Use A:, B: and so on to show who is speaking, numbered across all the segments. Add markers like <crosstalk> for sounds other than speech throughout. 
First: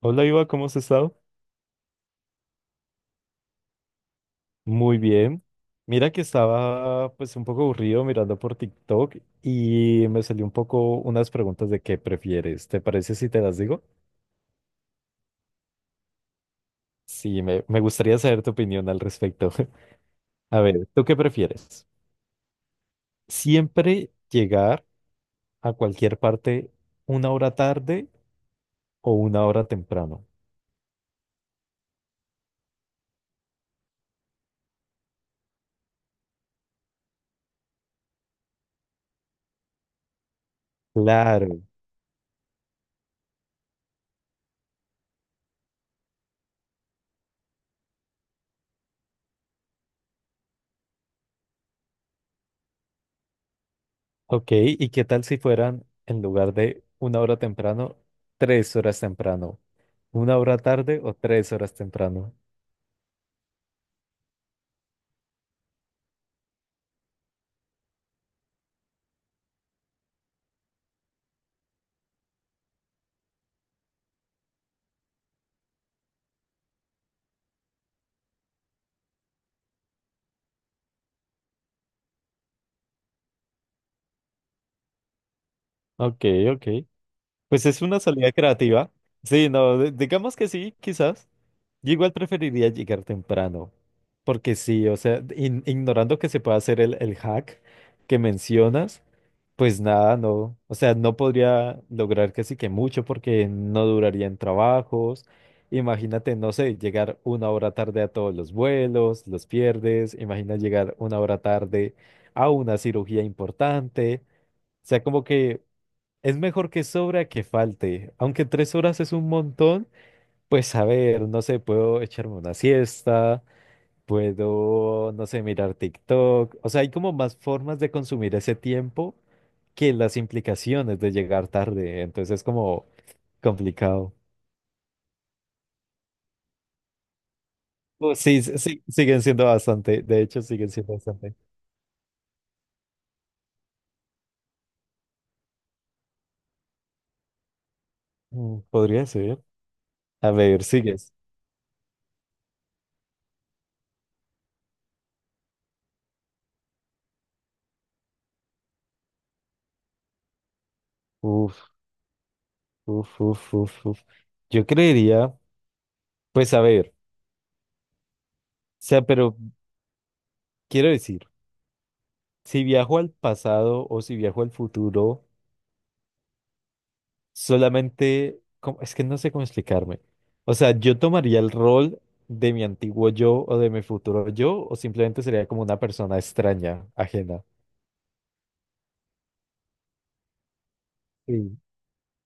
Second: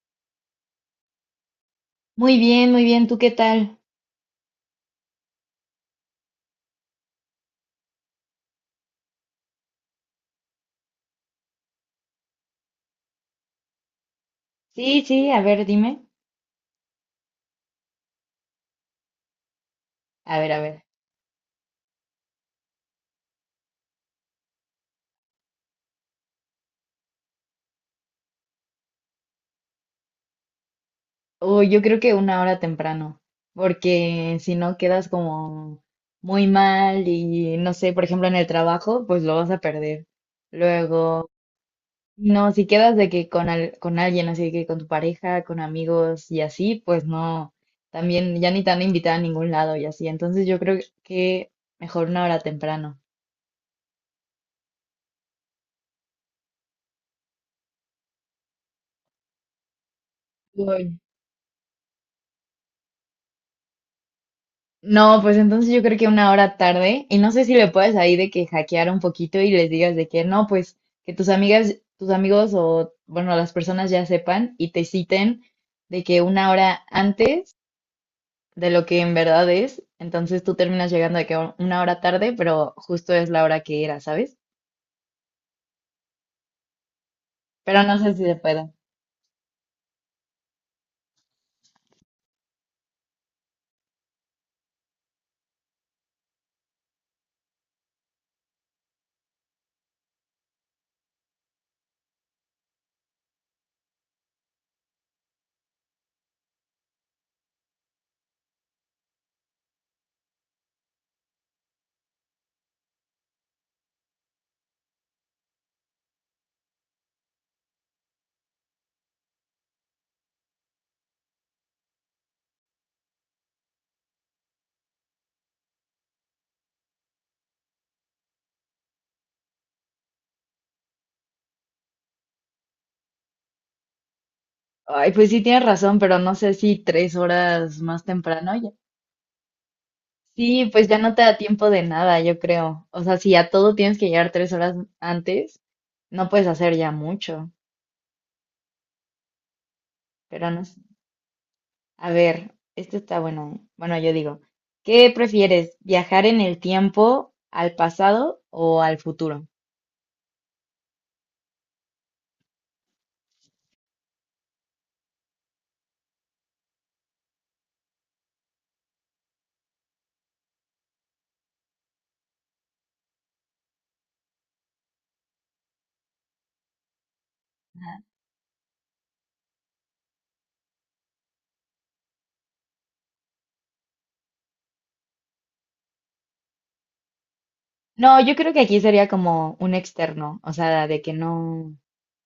A: Hola Iva, ¿cómo has estado?
B: Muy bien, muy bien. ¿Tú qué tal?
A: Muy bien. Mira que estaba pues un poco aburrido mirando por TikTok y me salió un poco unas preguntas de qué prefieres. ¿Te parece si te las digo?
B: Sí, sí, a ver, dime.
A: Sí, me gustaría saber tu opinión al respecto.
B: A
A: <laughs>
B: ver, a
A: A
B: ver.
A: ver, ¿tú qué prefieres? ¿Siempre llegar a cualquier parte una hora tarde o una hora temprano?
B: Uy, yo creo que una hora temprano, porque si no quedas como muy mal y no sé, por ejemplo, en el trabajo, pues lo vas a perder. Luego,
A: Claro.
B: no, si quedas de que con, con alguien, así que con tu pareja, con amigos y así, pues no, también ya ni te van a invitar a ningún lado y así. Entonces yo creo que mejor una hora temprano.
A: Ok, ¿y qué tal si fueran en lugar de una hora temprano, tres horas temprano? ¿Una hora
B: Uy.
A: tarde o tres horas temprano?
B: No, pues entonces yo creo que una hora tarde, y no sé si le puedes ahí de que hackear un poquito y les digas de que no, pues que tus amigas, tus amigos o bueno, las personas ya sepan y te citen de que una hora antes de lo que en verdad es, entonces tú terminas llegando de que una hora tarde, pero justo es la hora que era, ¿sabes?
A: Ok, ok. Pues es
B: Pero no
A: una
B: sé si
A: salida
B: se pueda.
A: creativa. Sí, no, digamos que sí, quizás. Yo igual preferiría llegar temprano, porque sí, o sea, ignorando que se pueda hacer el hack que mencionas, pues nada, no, o sea, no podría lograr casi que mucho porque no duraría en trabajos. Imagínate, no sé, llegar una hora tarde a todos los vuelos, los pierdes. Imagina llegar una hora tarde a una cirugía importante. O sea, como que es mejor que sobra que falte. Aunque tres horas es un montón, pues a ver, no sé, puedo echarme una siesta, puedo, no sé, mirar TikTok. O sea, hay como más formas de consumir ese tiempo que las implicaciones de llegar tarde. Entonces es como complicado.
B: Ay, pues sí tienes razón, pero no sé si tres horas más
A: Pues sí,
B: temprano.
A: sí, sí, siguen siendo bastante. De hecho,
B: Sí,
A: siguen
B: pues
A: siendo
B: ya no te
A: bastante.
B: da tiempo de nada, yo creo. O sea, si a todo tienes que llegar tres horas antes, no puedes hacer ya mucho.
A: Mm, podría ser. A
B: Pero
A: ver,
B: no sé.
A: sigues.
B: A ver, esto está bueno. Bueno, yo digo, ¿qué prefieres? ¿Viajar en el tiempo al pasado o al futuro?
A: Uf, uf, uf, uf, uf. Yo creería, pues a ver, o sea, pero quiero decir. Si viajo al pasado o si viajo al futuro, solamente, ¿cómo? Es que no sé cómo explicarme. O sea, yo tomaría el rol de mi antiguo yo o de mi futuro yo, o simplemente sería como una persona extraña, ajena.
B: No, yo creo que aquí sería como un externo, o sea, de que
A: Sí.
B: no.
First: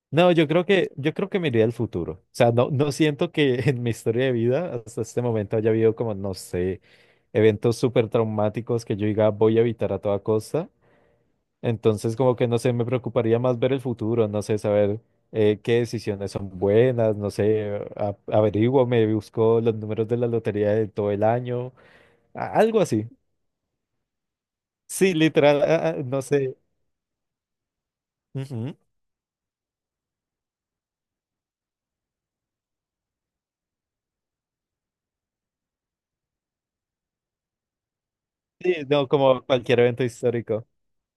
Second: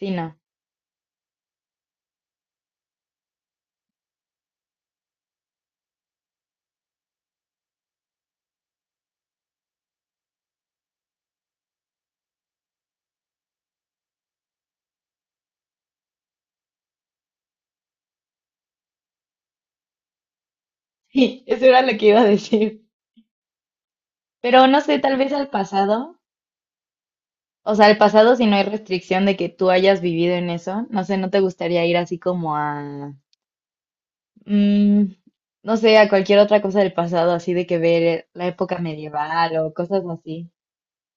B: Sí,
A: No,
B: no.
A: yo
B: <laughs>
A: creo que, yo creo que me iría al futuro. O sea, no, no siento que <laughs> en mi historia de vida hasta este momento haya habido como, no sé, eventos súper traumáticos que yo diga voy a evitar a toda costa. Entonces, como que no sé, me preocuparía más ver el futuro, no sé, saber qué decisiones son buenas, no sé, averiguo, me busco los números de la lotería de todo el
B: Sí, eso
A: año,
B: era lo que iba a
A: algo
B: decir.
A: así.
B: Pero no sé,
A: Sí,
B: tal vez al
A: literal,
B: pasado.
A: no sé.
B: O sea, el pasado, si no hay
A: Ujú.
B: restricción de que tú hayas vivido en eso, no sé, ¿no te gustaría ir así como a, mm, no sé, a cualquier otra cosa del pasado, así de que ver la
A: Sí,
B: época
A: no, como
B: medieval o
A: cualquier
B: cosas
A: evento
B: así?
A: histórico.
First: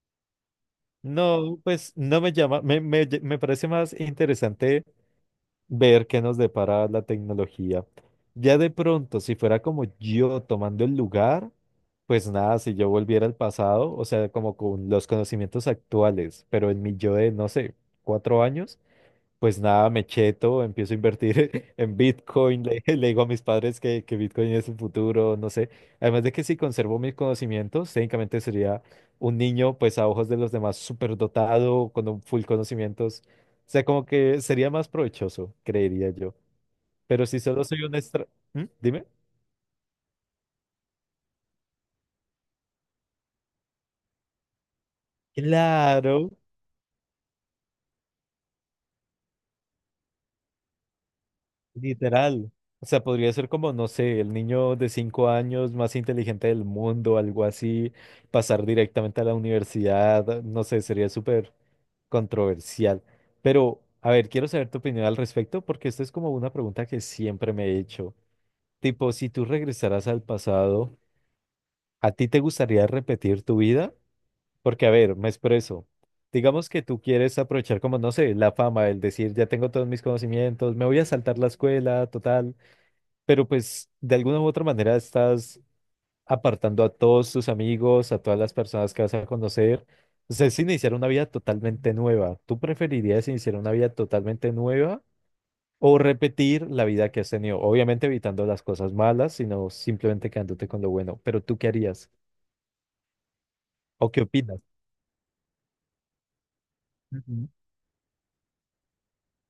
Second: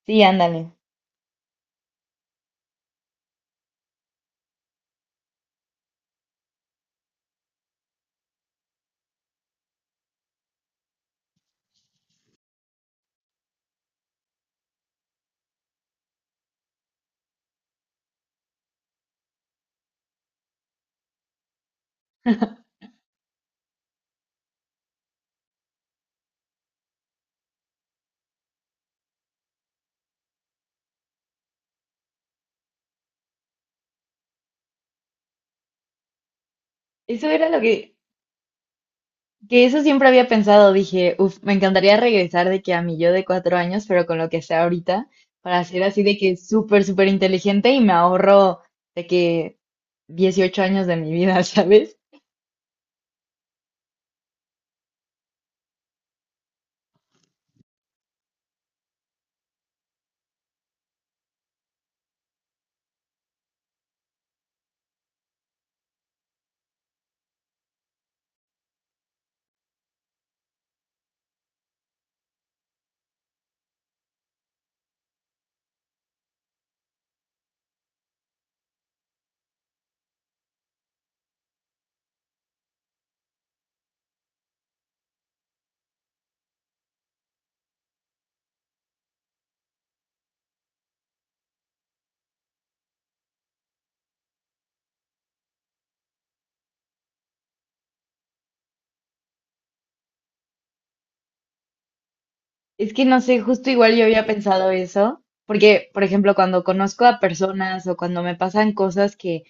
B: Sí, ándale.
A: No, pues no me llama, me parece más interesante ver qué nos depara la tecnología. Ya de pronto, si fuera como yo tomando el lugar, pues nada, si yo volviera al pasado, o sea, como con los conocimientos actuales, pero en mi yo de, no sé, 4 años, pues nada, me cheto, empiezo a invertir <laughs> en Bitcoin,
B: <laughs>
A: le, <laughs> le digo a mis padres que Bitcoin es el futuro, no sé. Además de que si conservo mis conocimientos, técnicamente sería un niño, pues a ojos de los demás, súper dotado, con un full conocimientos. O sea, como que sería más provechoso, creería yo. Pero
B: Eso
A: si
B: era lo
A: solo soy un extra... ¿Mm? Dime.
B: que eso siempre había pensado. Dije, uff, me encantaría regresar de que a mi yo de 4 años, pero con lo que sea ahorita, para ser así de que
A: Claro.
B: súper, súper inteligente y me ahorro de que 18 años de mi vida, <laughs> ¿sabes?
A: Literal. O sea, podría ser como, no sé, el niño de 5 años más inteligente del mundo, algo así, pasar directamente a la universidad, no sé, sería súper controversial. Pero, a ver, quiero saber tu opinión al respecto porque esta es como una pregunta que siempre me he hecho. Tipo, si tú regresaras al pasado, ¿a ti te gustaría repetir tu vida? Porque, a ver, me expreso. Digamos que tú quieres aprovechar como, no sé, la fama, el decir, ya tengo todos mis conocimientos, me voy a saltar la escuela, total. Pero pues de alguna u otra manera estás apartando a todos tus amigos, a todas las personas que vas a conocer. O sea, es iniciar una vida totalmente nueva. ¿Tú preferirías iniciar una vida totalmente nueva o repetir la vida que has tenido? Obviamente evitando las cosas malas, sino simplemente quedándote con lo bueno. Pero ¿tú qué harías?
B: Es que no sé, justo igual yo
A: ¿O qué
B: había
A: opinas?
B: pensado eso, porque, por ejemplo, cuando conozco a
A: Ujú.
B: personas o cuando me pasan cosas que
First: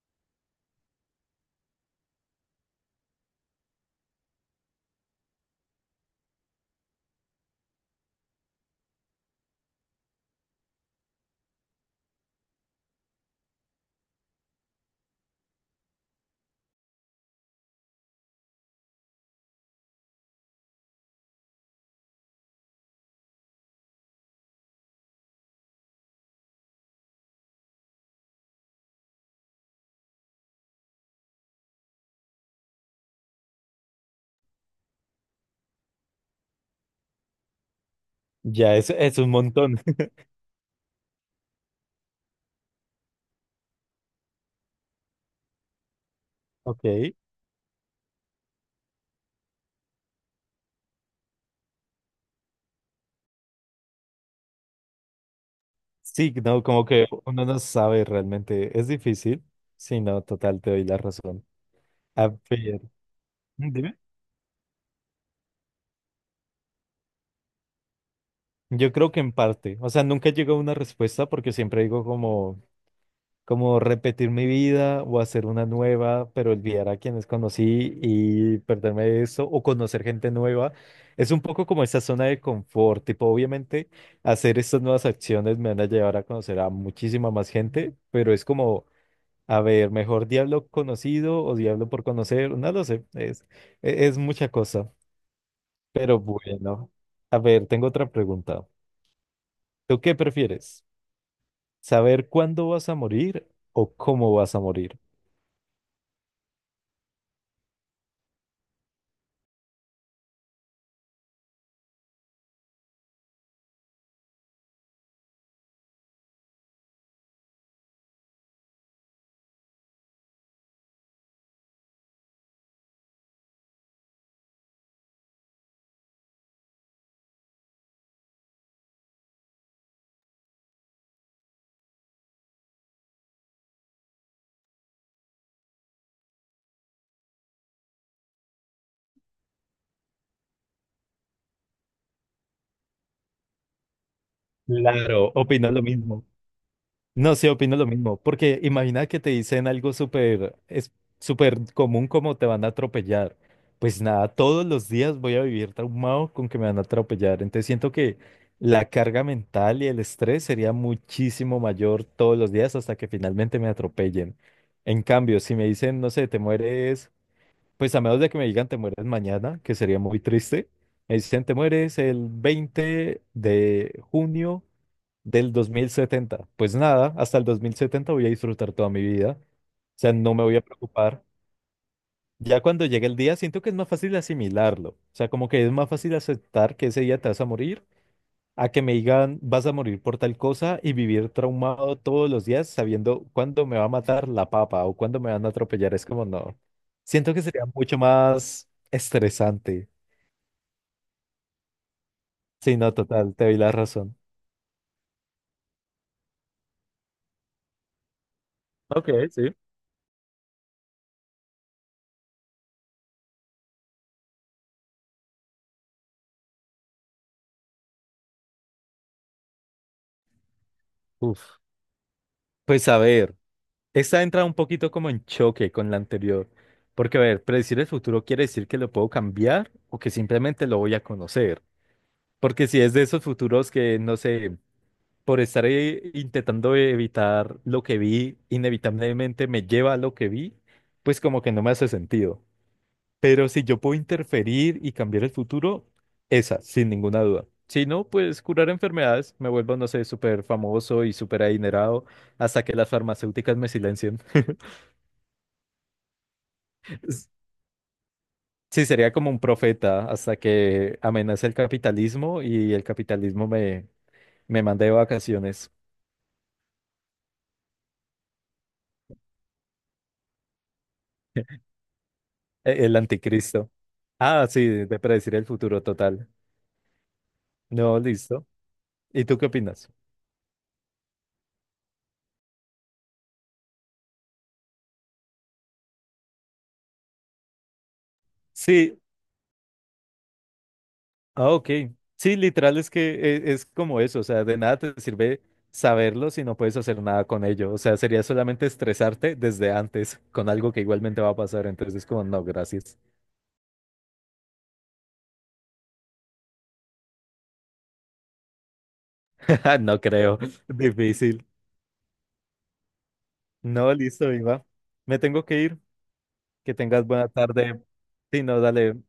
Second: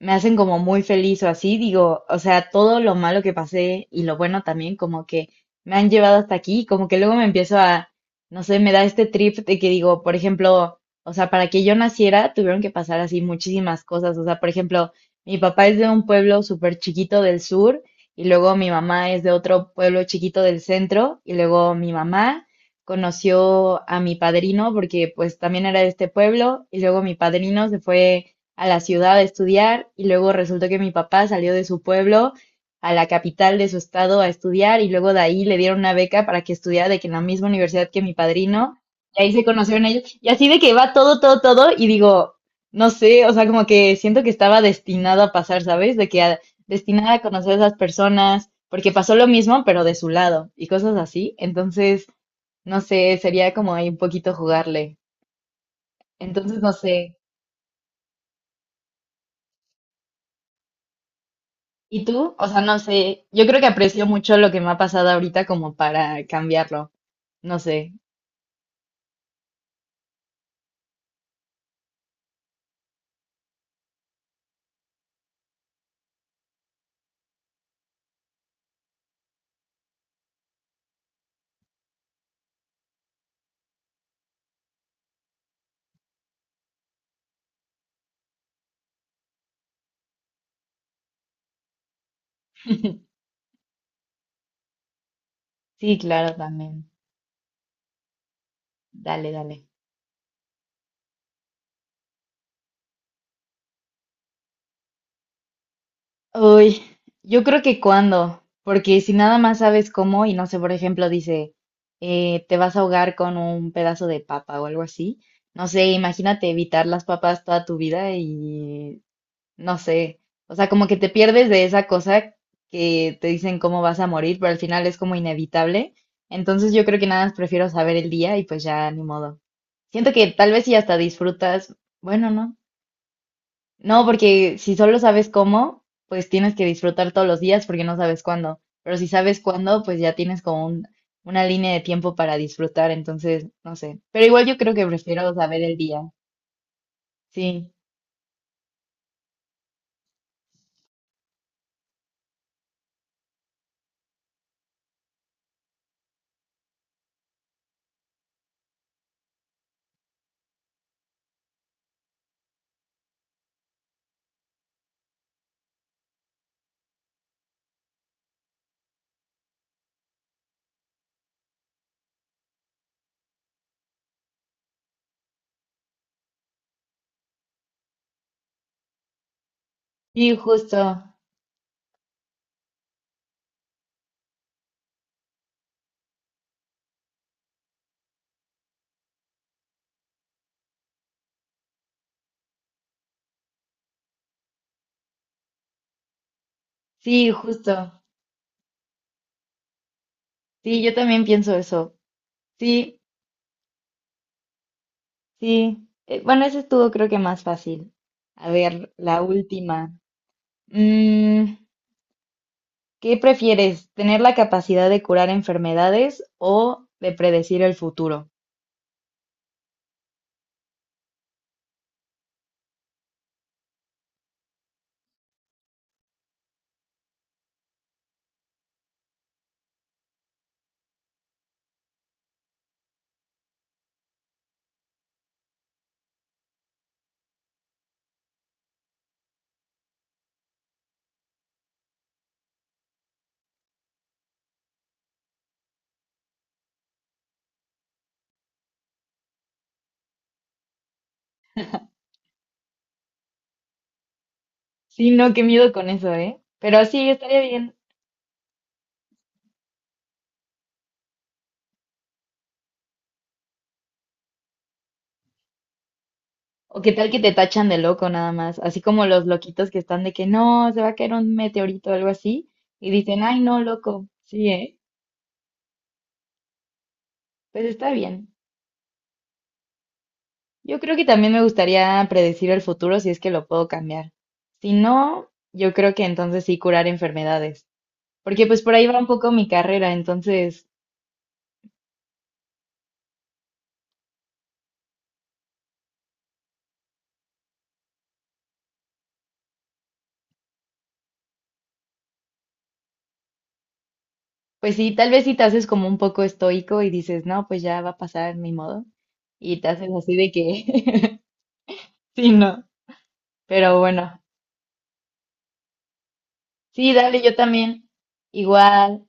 B: me hacen como muy feliz o así, digo, o sea, todo lo malo que pasé y lo bueno también, como que me han llevado hasta aquí, como que luego me empiezo a, no sé, me da este trip de que digo, por ejemplo, o sea, para que yo naciera tuvieron que pasar así muchísimas cosas, o sea, por ejemplo, mi papá es de un pueblo súper chiquito del sur y luego mi mamá es de otro pueblo chiquito del centro y luego mi mamá conoció a mi padrino porque pues también era de este pueblo y luego mi padrino se fue a la ciudad a estudiar y luego resultó que mi papá salió de su pueblo a la capital de su estado a estudiar y luego de ahí le dieron una beca para que estudiara de que en la misma universidad que mi
A: Ya,
B: padrino
A: es
B: y
A: un
B: ahí se
A: montón.
B: conocieron
A: <laughs>
B: ellos y así de que va todo, todo, todo y digo, no sé, o sea, como que siento que estaba destinado a pasar, ¿sabes? De que destinada
A: Ok.
B: a conocer a esas personas porque pasó lo mismo pero de su lado y cosas así, entonces, no sé, sería como ahí un poquito jugarle,
A: Sí,
B: entonces,
A: no,
B: no
A: como que
B: sé.
A: uno no sabe realmente. Es difícil. Sí, no, total, te doy la razón.
B: ¿Y
A: A
B: tú? O sea, no
A: ver.
B: sé, yo creo que
A: Dime.
B: aprecio mucho lo que me ha pasado ahorita como para cambiarlo. No sé.
A: Yo creo que en parte, o sea, nunca llego a una respuesta porque siempre digo como, repetir mi vida o hacer una nueva, pero olvidar a quienes conocí y perderme de eso o conocer gente nueva. Es un poco como esa zona de confort, tipo, obviamente hacer estas nuevas acciones me van a llevar a conocer a muchísima más gente, pero es como, a ver, mejor diablo conocido o diablo por conocer, no lo sé, es mucha cosa,
B: Sí,
A: pero
B: claro, también.
A: bueno, a ver, tengo otra pregunta.
B: Dale, dale.
A: ¿Tú qué prefieres? ¿Saber cuándo vas a morir o cómo vas a morir?
B: Uy, yo creo que cuando, porque si nada más sabes cómo y no sé, por ejemplo, dice, te vas a ahogar con un pedazo de papa o algo así. No sé, imagínate evitar las papas toda tu vida y no sé, o sea, como que te pierdes de esa cosa que te dicen cómo vas a morir, pero al final es como inevitable. Entonces yo creo que nada más prefiero saber el día y pues ya ni modo. Siento que tal vez si hasta disfrutas, bueno, no. No, porque si solo sabes cómo, pues tienes que disfrutar todos los días porque no sabes cuándo. Pero si sabes cuándo, pues ya tienes como una línea de tiempo para disfrutar, entonces, no sé. Pero igual yo creo que
A: Claro,
B: prefiero saber
A: opino
B: el
A: lo
B: día.
A: mismo. No, sí,
B: Sí,
A: opino lo mismo, porque imagina que te dicen algo súper, es súper común como te van a atropellar. Pues nada, todos los días voy a vivir traumado con que me van a atropellar. Entonces siento que la carga mental y el estrés sería muchísimo mayor todos los días hasta que finalmente me atropellen. En cambio, si me dicen, no sé, te mueres. Pues a menos de que me digan te mueres mañana, que sería muy triste. Me dicen te mueres el 20 de junio del 2070. Pues nada, hasta el 2070 voy a disfrutar toda mi vida. O sea, no
B: sí,
A: me voy a
B: justo.
A: preocupar. Ya cuando llegue el día, siento que es más fácil asimilarlo. O sea, como que es más fácil aceptar que ese día te vas a morir a que me digan vas a morir por tal cosa y vivir traumado todos los días sabiendo cuándo me va a matar la papa o cuándo me van a atropellar. Es como no.
B: Sí,
A: Siento que sería mucho
B: justo.
A: más estresante.
B: Sí, yo también pienso eso.
A: Sí, no,
B: Sí,
A: total, te doy la razón.
B: sí. Bueno, eso estuvo creo que más fácil. A ver,
A: Ok,
B: la
A: sí.
B: última. Mm, ¿qué prefieres? ¿Tener la capacidad de curar enfermedades o de predecir el futuro?
A: Uf. Pues a ver, esta entra un poquito como en choque con la anterior. Porque, a ver, predecir el futuro quiere decir que lo puedo cambiar o que simplemente lo voy a conocer. Porque si es de esos futuros que, no sé, por estar intentando evitar lo que vi, inevitablemente me lleva a lo que vi, pues como que no me hace sentido. Pero si yo puedo interferir y cambiar el futuro, esa, sin ninguna duda. Si no, pues curar enfermedades, me vuelvo, no sé, súper famoso y súper adinerado hasta que las farmacéuticas me silencien. <laughs>
B: Sí, no, qué miedo con eso, ¿eh? Pero sí,
A: S-
B: estaría bien.
A: Sí, sería como un profeta hasta que amenace el capitalismo y el capitalismo me mande de vacaciones.
B: O qué tal que te tachan de loco nada más, así como los loquitos que están de que no, se va a caer un meteorito o algo así, y
A: El
B: dicen, ay, no,
A: anticristo.
B: loco.
A: Ah,
B: Sí,
A: sí,
B: ¿eh?
A: de predecir el futuro total.
B: Pues está
A: No,
B: bien.
A: listo. ¿Y tú qué opinas?
B: Yo creo que también me gustaría predecir el futuro si es que lo puedo cambiar. Si no, yo creo que entonces sí curar enfermedades, porque pues por ahí va
A: Sí,
B: un poco mi carrera, entonces,
A: ah, ok. Sí, literal es que es, como eso, o sea, de nada te sirve saberlo si no puedes hacer nada con ello. O sea, sería solamente estresarte desde antes con algo que igualmente va a pasar. Entonces es como, no, gracias.
B: pues sí, tal vez si te haces como un poco estoico y dices, no, pues ya va a pasar, mi modo, y te
A: <laughs>
B: haces
A: No
B: así de
A: creo.
B: que,
A: Difícil.
B: <laughs> sí, no, pero
A: No,
B: bueno,
A: listo, Iba. Me tengo que ir. Que
B: sí,
A: tengas
B: dale,
A: buena
B: yo
A: tarde.
B: también,
A: Sí, no, dale.
B: igual.